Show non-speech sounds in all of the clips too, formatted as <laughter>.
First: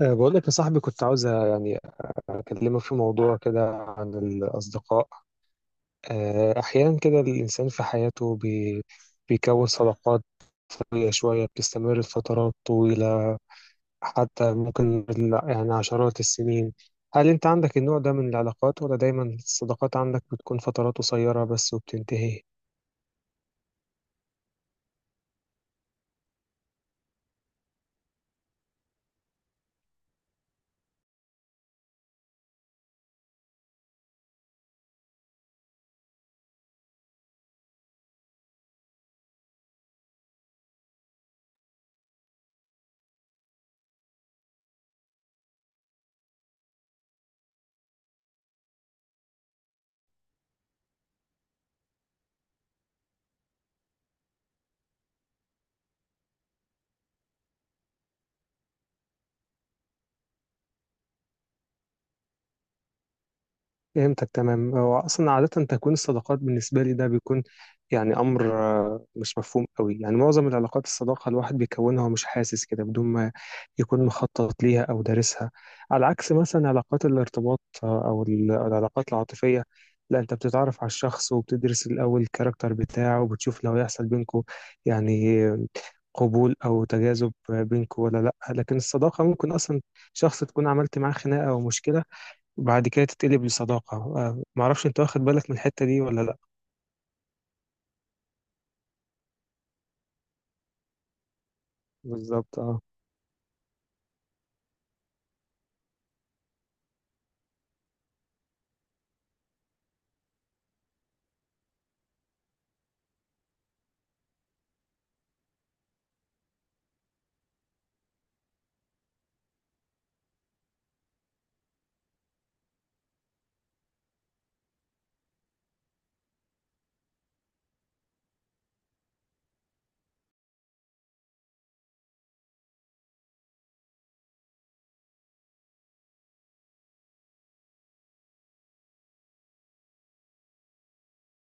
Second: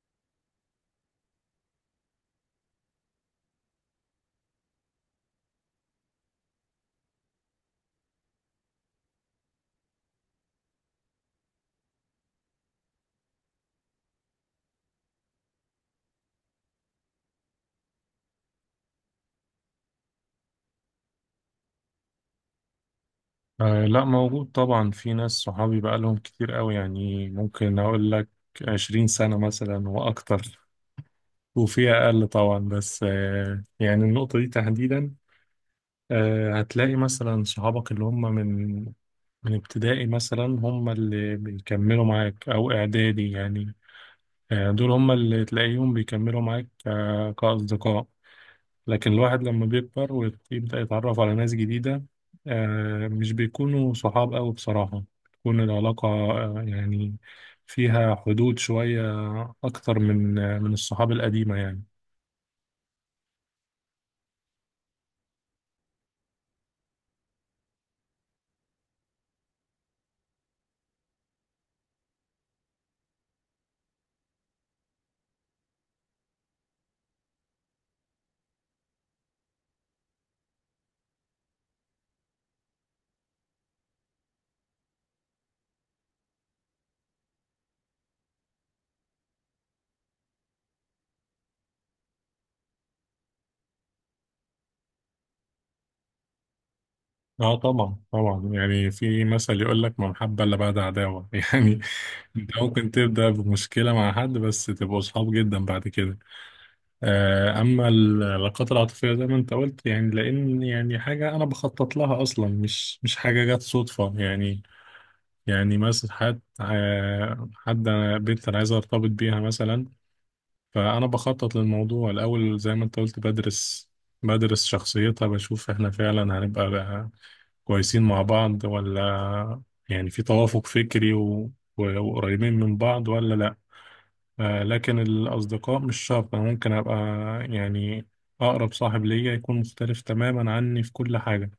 بقول لك يا صاحبي، كنت عاوز يعني أكلمك في موضوع كده عن الأصدقاء. أحيانا كده الإنسان في حياته بيكون صداقات شوية شوية بتستمر لفترات طويلة، حتى ممكن يعني عشرات السنين. هل أنت عندك النوع ده من العلاقات ولا دايما الصداقات عندك بتكون فترات قصيرة بس وبتنتهي؟ آه، لا، موجود طبعا. في ناس صحابي بقالهم كتير قوي، يعني ممكن أقول لك 20 سنة مثلا وأكتر، وفي أقل طبعا. بس يعني النقطة دي تحديدا، هتلاقي مثلا صحابك اللي هم من ابتدائي مثلا، هم اللي بيكملوا معاك، أو إعدادي يعني. دول هم اللي تلاقيهم بيكملوا معاك كأصدقاء. لكن الواحد لما بيكبر ويبدأ يتعرف على ناس جديدة، مش بيكونوا صحاب أوي بصراحة. بتكون العلاقة، يعني فيها حدود شوية أكتر من، من الصحاب القديمة يعني. فهمتك تمام. هو اصلا عاده تكوين الصداقات بالنسبه لي ده بيكون يعني امر مش مفهوم قوي. يعني معظم العلاقات الصداقه الواحد بيكونها ومش حاسس كده بدون ما يكون مخطط ليها او دارسها، على عكس مثلا علاقات الارتباط او العلاقات العاطفيه. لا، انت بتتعرف على الشخص وبتدرس الاول الكاركتر بتاعه وبتشوف لو هيحصل بينكم يعني قبول او تجاذب بينكم ولا لا. لكن الصداقه ممكن اصلا شخص تكون عملت معاه خناقه او مشكله وبعد كده تتقلب لصداقة. معرفش انت واخد بالك من الحتة دي ولا لا. اه طبعا طبعا، يعني في مثل يقول لك ما محبة الا بعد عداوة <laughs> يعني انت بالظبط اه. ممكن تبدأ بمشكلة مع حد بس تبقوا صحاب جدا بعد كده. اما العلاقات العاطفية زي ما انت قلت، يعني لان يعني حاجة انا بخطط لها اصلا، مش حاجة جت صدفة يعني. يعني مثلا حد، أنا بنت أنا عايز أرتبط بيها مثلا، فأنا بخطط للموضوع الأول زي ما أنت قلت. بدرس شخصيتها، بشوف إحنا فعلا هنبقى بقى كويسين مع بعض، ولا يعني في توافق فكري وقريبين من بعض ولا لأ. لكن الأصدقاء مش شرط. أنا ممكن أبقى يعني أقرب صاحب ليا يكون مختلف تماما عني في كل حاجة،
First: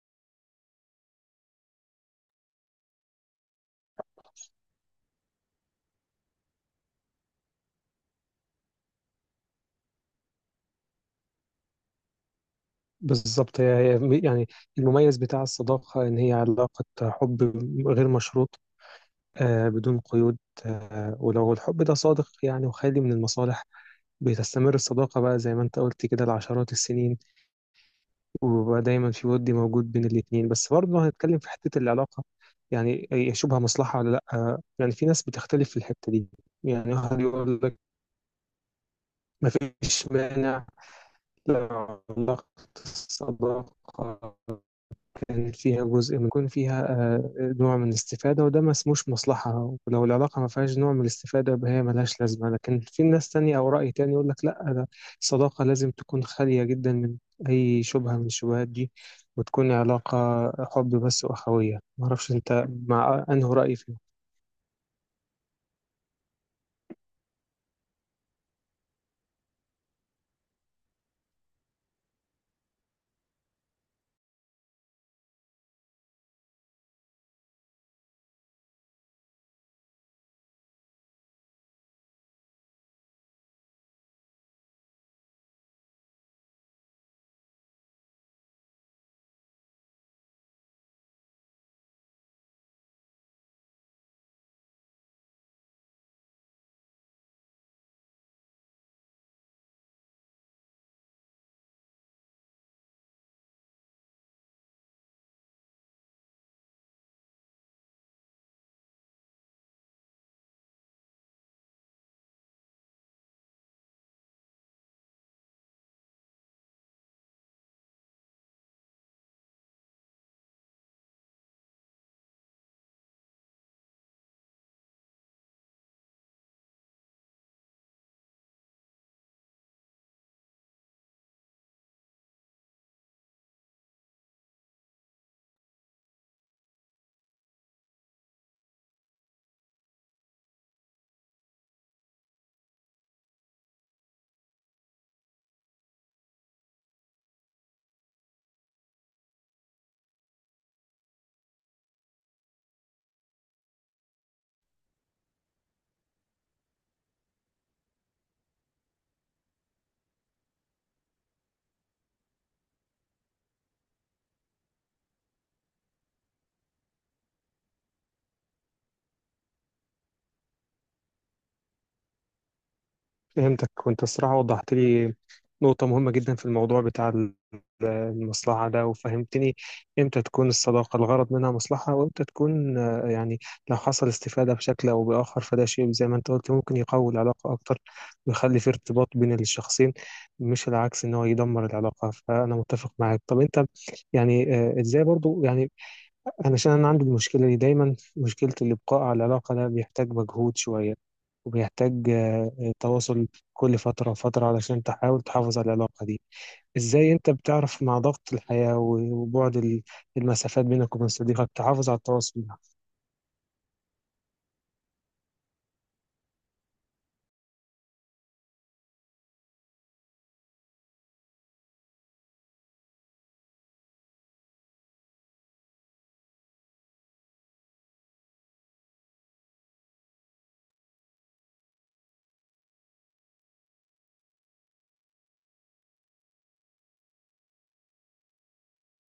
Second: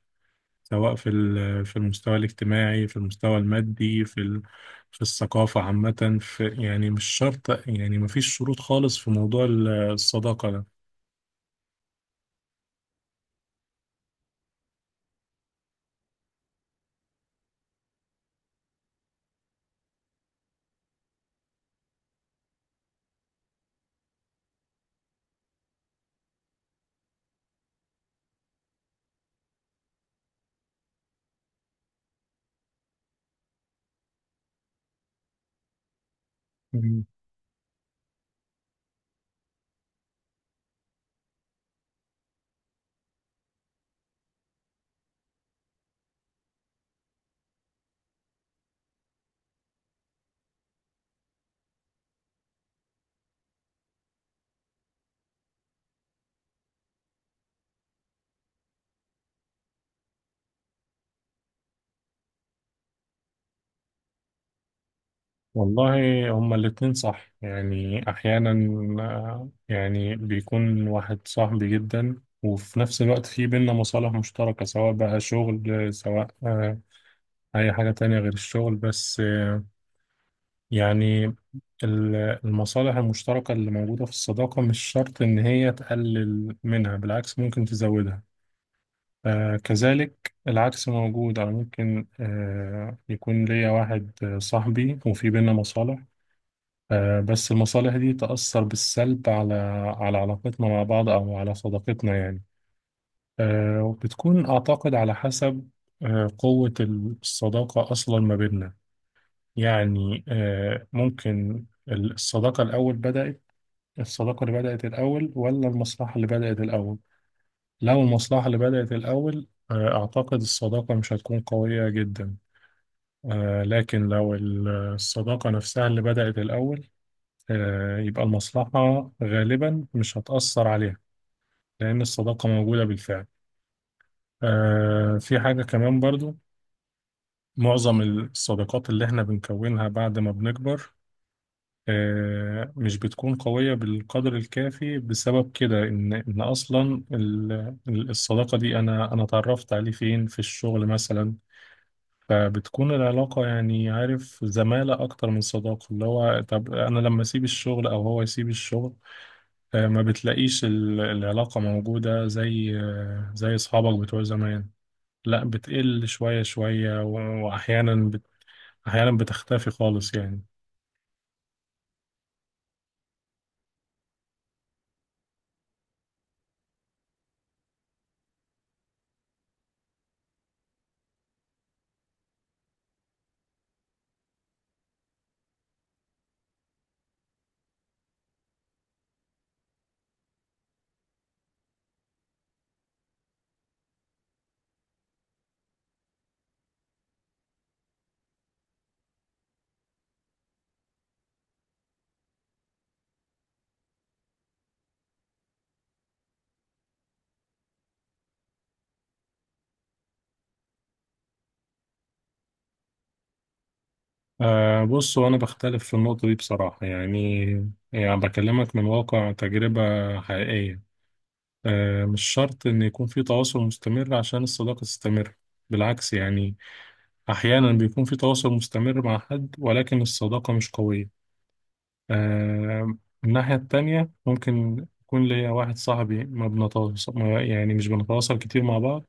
سواء في المستوى الاجتماعي، في المستوى المادي، في الثقافة عامة، في يعني مش شرط، يعني مفيش شروط خالص في موضوع الصداقة ده. بالظبط. هي هي يعني المميز بتاع الصداقة إن هي علاقة حب غير مشروط، آه بدون قيود. آه، ولو الحب ده صادق يعني وخالي من المصالح بتستمر الصداقة بقى زي ما أنت قلت كده لعشرات السنين، وبقى دايما في ود موجود بين الاتنين. بس برضه هنتكلم في حتة العلاقة، يعني هي شبه مصلحة ولا لأ؟ آه، يعني في ناس بتختلف في الحتة دي. يعني مم. واحد يقول لك مفيش مانع، لأ، علاقة الصداقة كان فيها جزء من يكون فيها آآ نوع من الاستفادة وده ما اسموش مصلحة، ولو العلاقة ما فيهاش نوع من الاستفادة يبقى هي ما لهاش لازمة، لكن في ناس تانية أو رأي تاني يقول لك لأ، ده الصداقة لازم تكون خالية جدًا من أي شُبهة من الشبهات دي، وتكون علاقة حُب بس وأخوية. ما أعرفش أنت مع أنهي رأي فيهم؟ والله هما الاتنين صح، يعني أحيانا يعني بيكون واحد صاحبي جدا، وفي نفس الوقت في بينا مصالح مشتركة، سواء بقى شغل، سواء أي حاجة تانية غير الشغل. بس يعني ال- المصالح المشتركة اللي موجودة في الصداقة مش شرط إن هي تقلل منها، بالعكس ممكن تزودها. آه، كذلك العكس موجود. أو ممكن يكون ليا واحد، صاحبي وفي بينا مصالح، آه، بس المصالح دي تأثر بالسلب على على علاقتنا مع بعض، أو على صداقتنا يعني. آه، وبتكون أعتقد على حسب قوة الصداقة أصلا ما بيننا. يعني آه، ممكن الصداقة الأول بدأت الصداقة اللي بدأت الأول، ولا المصلحة اللي بدأت الأول. لو المصلحة اللي بدأت الأول، أعتقد الصداقة مش هتكون قوية جدا. آه، لكن لو الصداقة نفسها اللي بدأت الأول، يبقى المصلحة غالبا مش هتأثر عليها، لأن الصداقة موجودة بالفعل. آه، في حاجة كمان برضو: معظم الصداقات اللي احنا بنكونها بعد ما بنكبر، مش بتكون قوية بالقدر الكافي، بسبب كده، إن أصلا الصداقة دي أنا اتعرفت عليه فين؟ في الشغل مثلا. فبتكون العلاقة يعني عارف زمالة أكتر من صداقة. اللي هو طب أنا لما أسيب الشغل أو هو يسيب الشغل، ما بتلاقيش العلاقة موجودة زي، زي أصحابك بتوع زمان. لا، بتقل شوية شوية وأحيانا أحيانا بتختفي خالص يعني. فهمتك. وانت الصراحة وضحت لي نقطة مهمة جدا في الموضوع بتاع المصلحة ده، وفهمتني امتى تكون الصداقة الغرض منها مصلحة وامتى تكون. يعني لو حصل استفادة بشكل او بآخر فده شيء زي ما انت قلت ممكن يقوي العلاقة اكتر ويخلي في ارتباط بين الشخصين، مش العكس ان هو يدمر العلاقة. فانا متفق معاك. طب انت يعني ازاي برضو يعني؟ علشان أنا عندي المشكلة دي دايما، مشكلة الإبقاء على العلاقة ده بيحتاج مجهود شوية، وبيحتاج تواصل كل فترة وفترة علشان تحاول تحافظ على العلاقة دي. إزاي أنت بتعرف مع ضغط الحياة وبعد المسافات بينك وبين صديقك تحافظ على التواصل ده؟ أه بص، هو أنا بختلف في النقطة دي بصراحة. يعني يعني بكلمك من واقع تجربة حقيقية. أه، مش شرط إن يكون في تواصل مستمر عشان الصداقة تستمر. بالعكس يعني، أحيانا بيكون في تواصل مستمر مع حد ولكن الصداقة مش قوية. أه، من الناحية التانية ممكن يكون ليا واحد صاحبي ما بنتواصل ما- يعني مش بنتواصل كتير مع بعض.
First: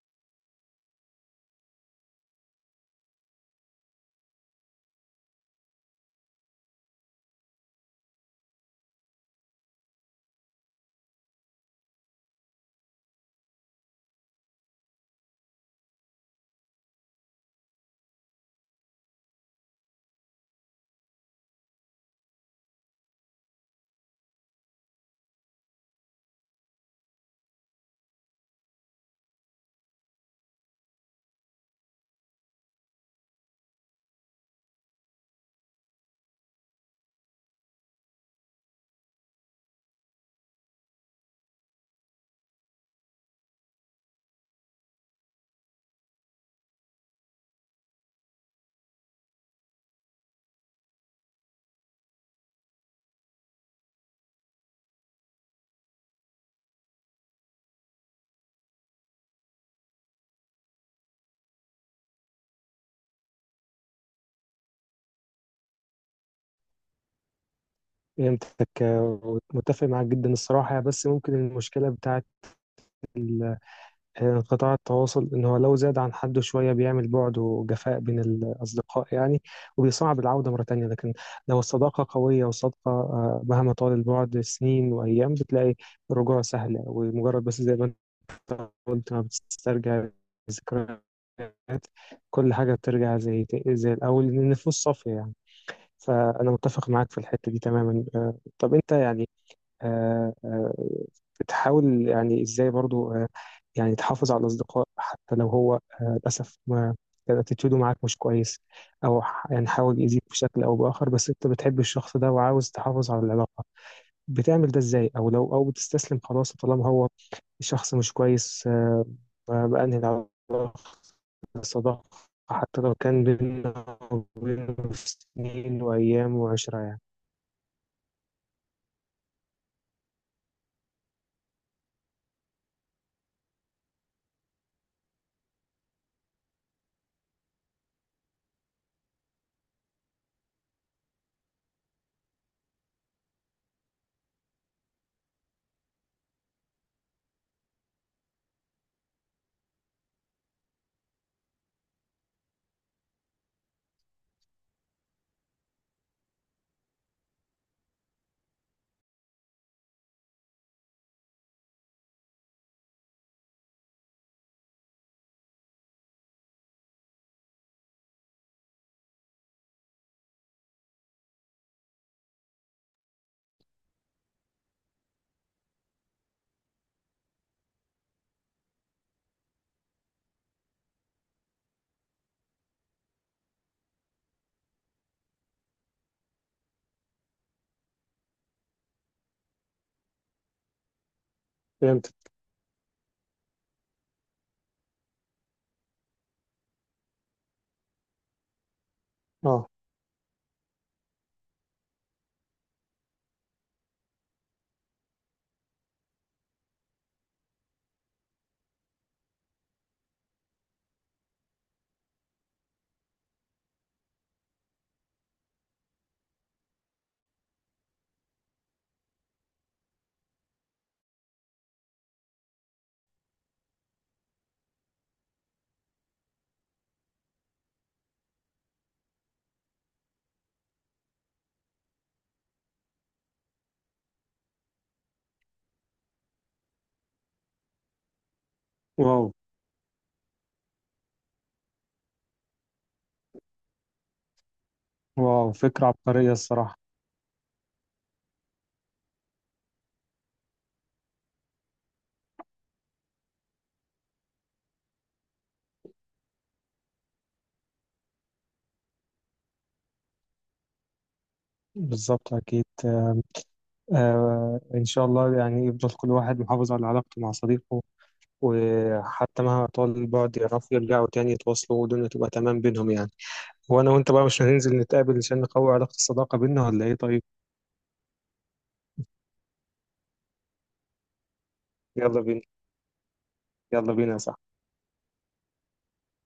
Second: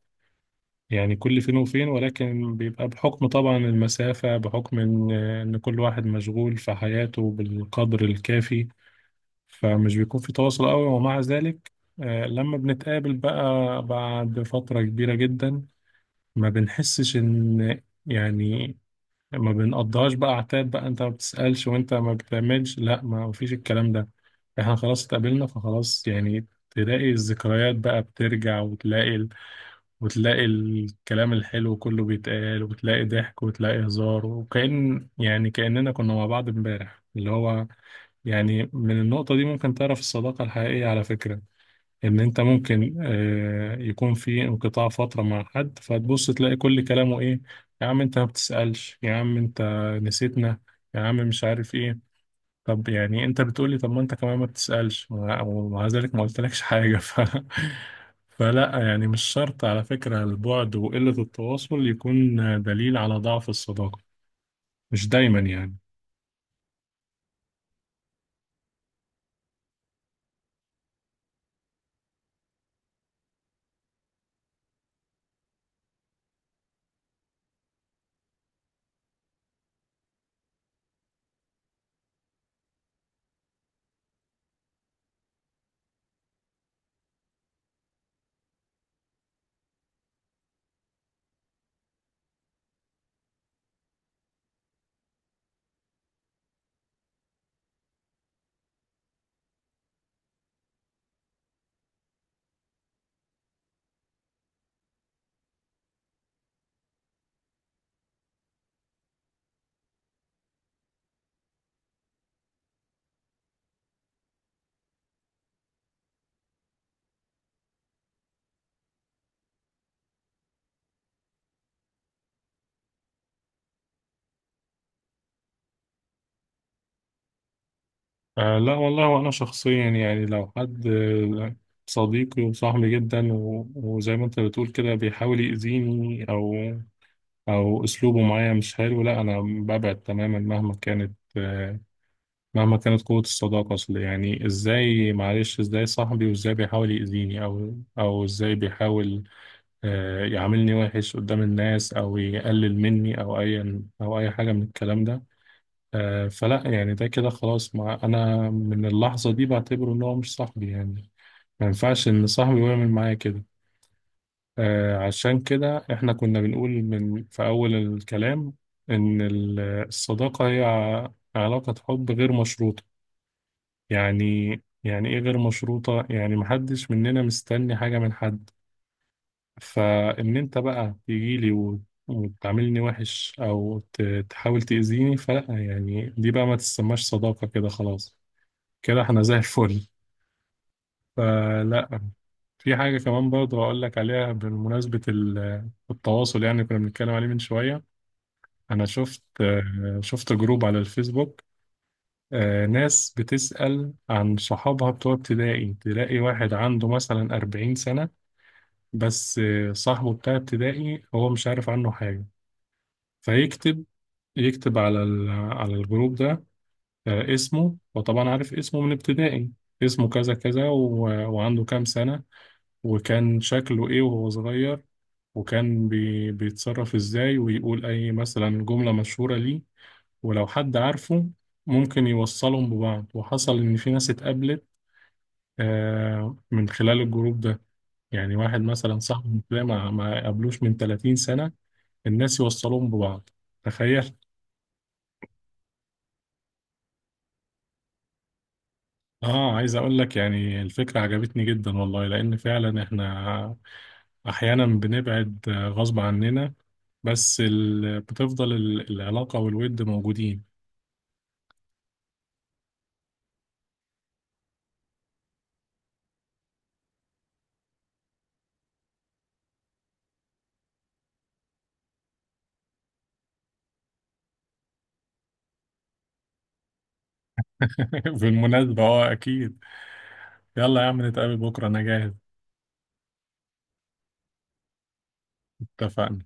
يعني كل فين وفين، ولكن بيبقى بحكم طبعا المسافة، بحكم إن كل واحد مشغول في حياته بالقدر الكافي، فمش بيكون في تواصل قوي. ومع ذلك، آه، لما بنتقابل بقى بعد فترة كبيرة جدا، ما بنحسش إن يعني ما بنقضيهاش بقى عتاب، بقى أنت ما بتسألش وأنت ما بتعملش. لا، ما فيش الكلام ده. إحنا خلاص اتقابلنا فخلاص. يعني تلاقي الذكريات بقى بترجع، وتلاقي الكلام الحلو كله بيتقال، وتلاقي ضحك، وتلاقي هزار، وكأن يعني كأننا كنا مع بعض امبارح. اللي هو يعني من النقطة دي ممكن تعرف الصداقة الحقيقية على فكرة. إن أنت ممكن يكون في انقطاع فترة مع حد، فتبص تلاقي كل كلامه إيه: يا عم أنت ما بتسألش، يا عم أنت نسيتنا، يا عم مش عارف إيه. طب يعني انت بتقولي طب ما انت كمان ما بتسألش ومع ذلك ما قلتلكش حاجة <laughs> فلا، يعني مش شرط على فكرة البعد وقلة التواصل يكون دليل على ضعف الصداقة، مش دايما يعني. فهمتك. ومتفق معاك جدا الصراحة. بس ممكن المشكلة بتاعت قطاع التواصل إن هو لو زاد عن حده شوية بيعمل بعد وجفاء بين الأصدقاء يعني، وبيصعب العودة مرة تانية. لكن لو الصداقة قوية وصادقة مهما طال البعد سنين وأيام بتلاقي الرجوع سهل، ومجرد بس زي ما أنت قلت ما بتسترجع الذكريات كل حاجة بترجع زي الأول لأن النفوس صافية يعني. فأنا متفق معاك في الحتة دي تماما. طب أنت يعني آه، آه، بتحاول يعني ازاي برضو يعني تحافظ على الاصدقاء، حتى لو هو للاسف ما كان اتيتيودو معاك مش كويس او يعني حاول يأذيك بشكل او باخر، بس انت بتحب الشخص ده وعاوز تحافظ على العلاقه، بتعمل ده ازاي؟ او لو او بتستسلم خلاص طالما هو الشخص مش كويس بأنهي العلاقه، الصداقه، حتى لو كان بيننا وبينه سنين وايام وعشرة يعني؟ آه، لا والله. وانا شخصيا يعني لو حد، صديقي وصاحبي جدا وزي ما انت بتقول كده بيحاول يأذيني، او او اسلوبه معايا مش حلو، لا انا ببعد تماما مهما كانت، قوة الصداقة. أصل يعني إزاي؟ معلش، إزاي صاحبي وإزاي بيحاول يأذيني؟ أو أو إزاي بيحاول، يعاملني وحش قدام الناس، أو يقلل مني، أو أي أو أي حاجة من الكلام ده. آه، فلا يعني ده كده خلاص. مع أنا من اللحظة دي بعتبره إن هو مش صاحبي يعني. ما ينفعش إن صاحبي يعمل معايا كده. آه، عشان كده إحنا كنا بنقول في أول الكلام إن الصداقة هي علاقة حب غير مشروطة. يعني، يعني ايه غير مشروطة؟ يعني محدش مننا مستني حاجة من حد. فان انت بقى تجيلي وتعاملني وحش، تحاول تأذيني، فلا، يعني دي بقى ما تسماش صداقة، كده خلاص. كده احنا زي الفل. فلا. فهمت. في حاجة كمان برضه هقول لك عليها، بمناسبة التواصل يعني، كنا بنتكلم عليه من شوية. انا شفت، اه. شفت جروب على الفيسبوك. آه، ناس بتسأل عن صحابها بتوع ابتدائي. تلاقي واحد عنده مثلا 40 سنة، بس آه، صاحبه بتاع ابتدائي هو مش عارف عنه حاجة، فيكتب يكتب على الجروب ده، آه، اسمه. وطبعا عارف اسمه من ابتدائي. اسمه كذا كذا، وعنده كام سنة، وكان شكله ايه وهو صغير، وكان بيتصرف ازاي، ويقول اي مثلا جملة مشهورة ليه. ولو حد عارفه، ممكن يوصلهم ببعض. وحصل إن في ناس اتقابلت، آه، من خلال الجروب ده. يعني واحد مثلا واو. صاحبي ده ما قابلوش من 30 سنة، الناس يوصلوهم ببعض، تخيل. واو، فكرة عبقرية الصراحة. اه، عايز اقول لك يعني الفكرة عجبتني جدا والله، لان فعلا احنا احيانا بنبعد، آه، غصب عننا، بس بتفضل العلاقة والود موجودين. بالظبط أكيد. آه إن شاء الله يعني يفضل كل واحد محافظ على علاقته مع صديقه، وحتى مهما طال البعد يعرفوا يرجعوا تاني يتواصلوا والدنيا تبقى تمام بينهم يعني. وأنا وأنت بقى مش هننزل نتقابل عشان نقوي علاقة الصداقة بينا ولا إيه؟ طيب <laughs> بالمناسبة اه اكيد. يلا يا عم نتقابل بكرة، انا يلا جاهز. بينا، يلا بينا، صح. اتفقنا.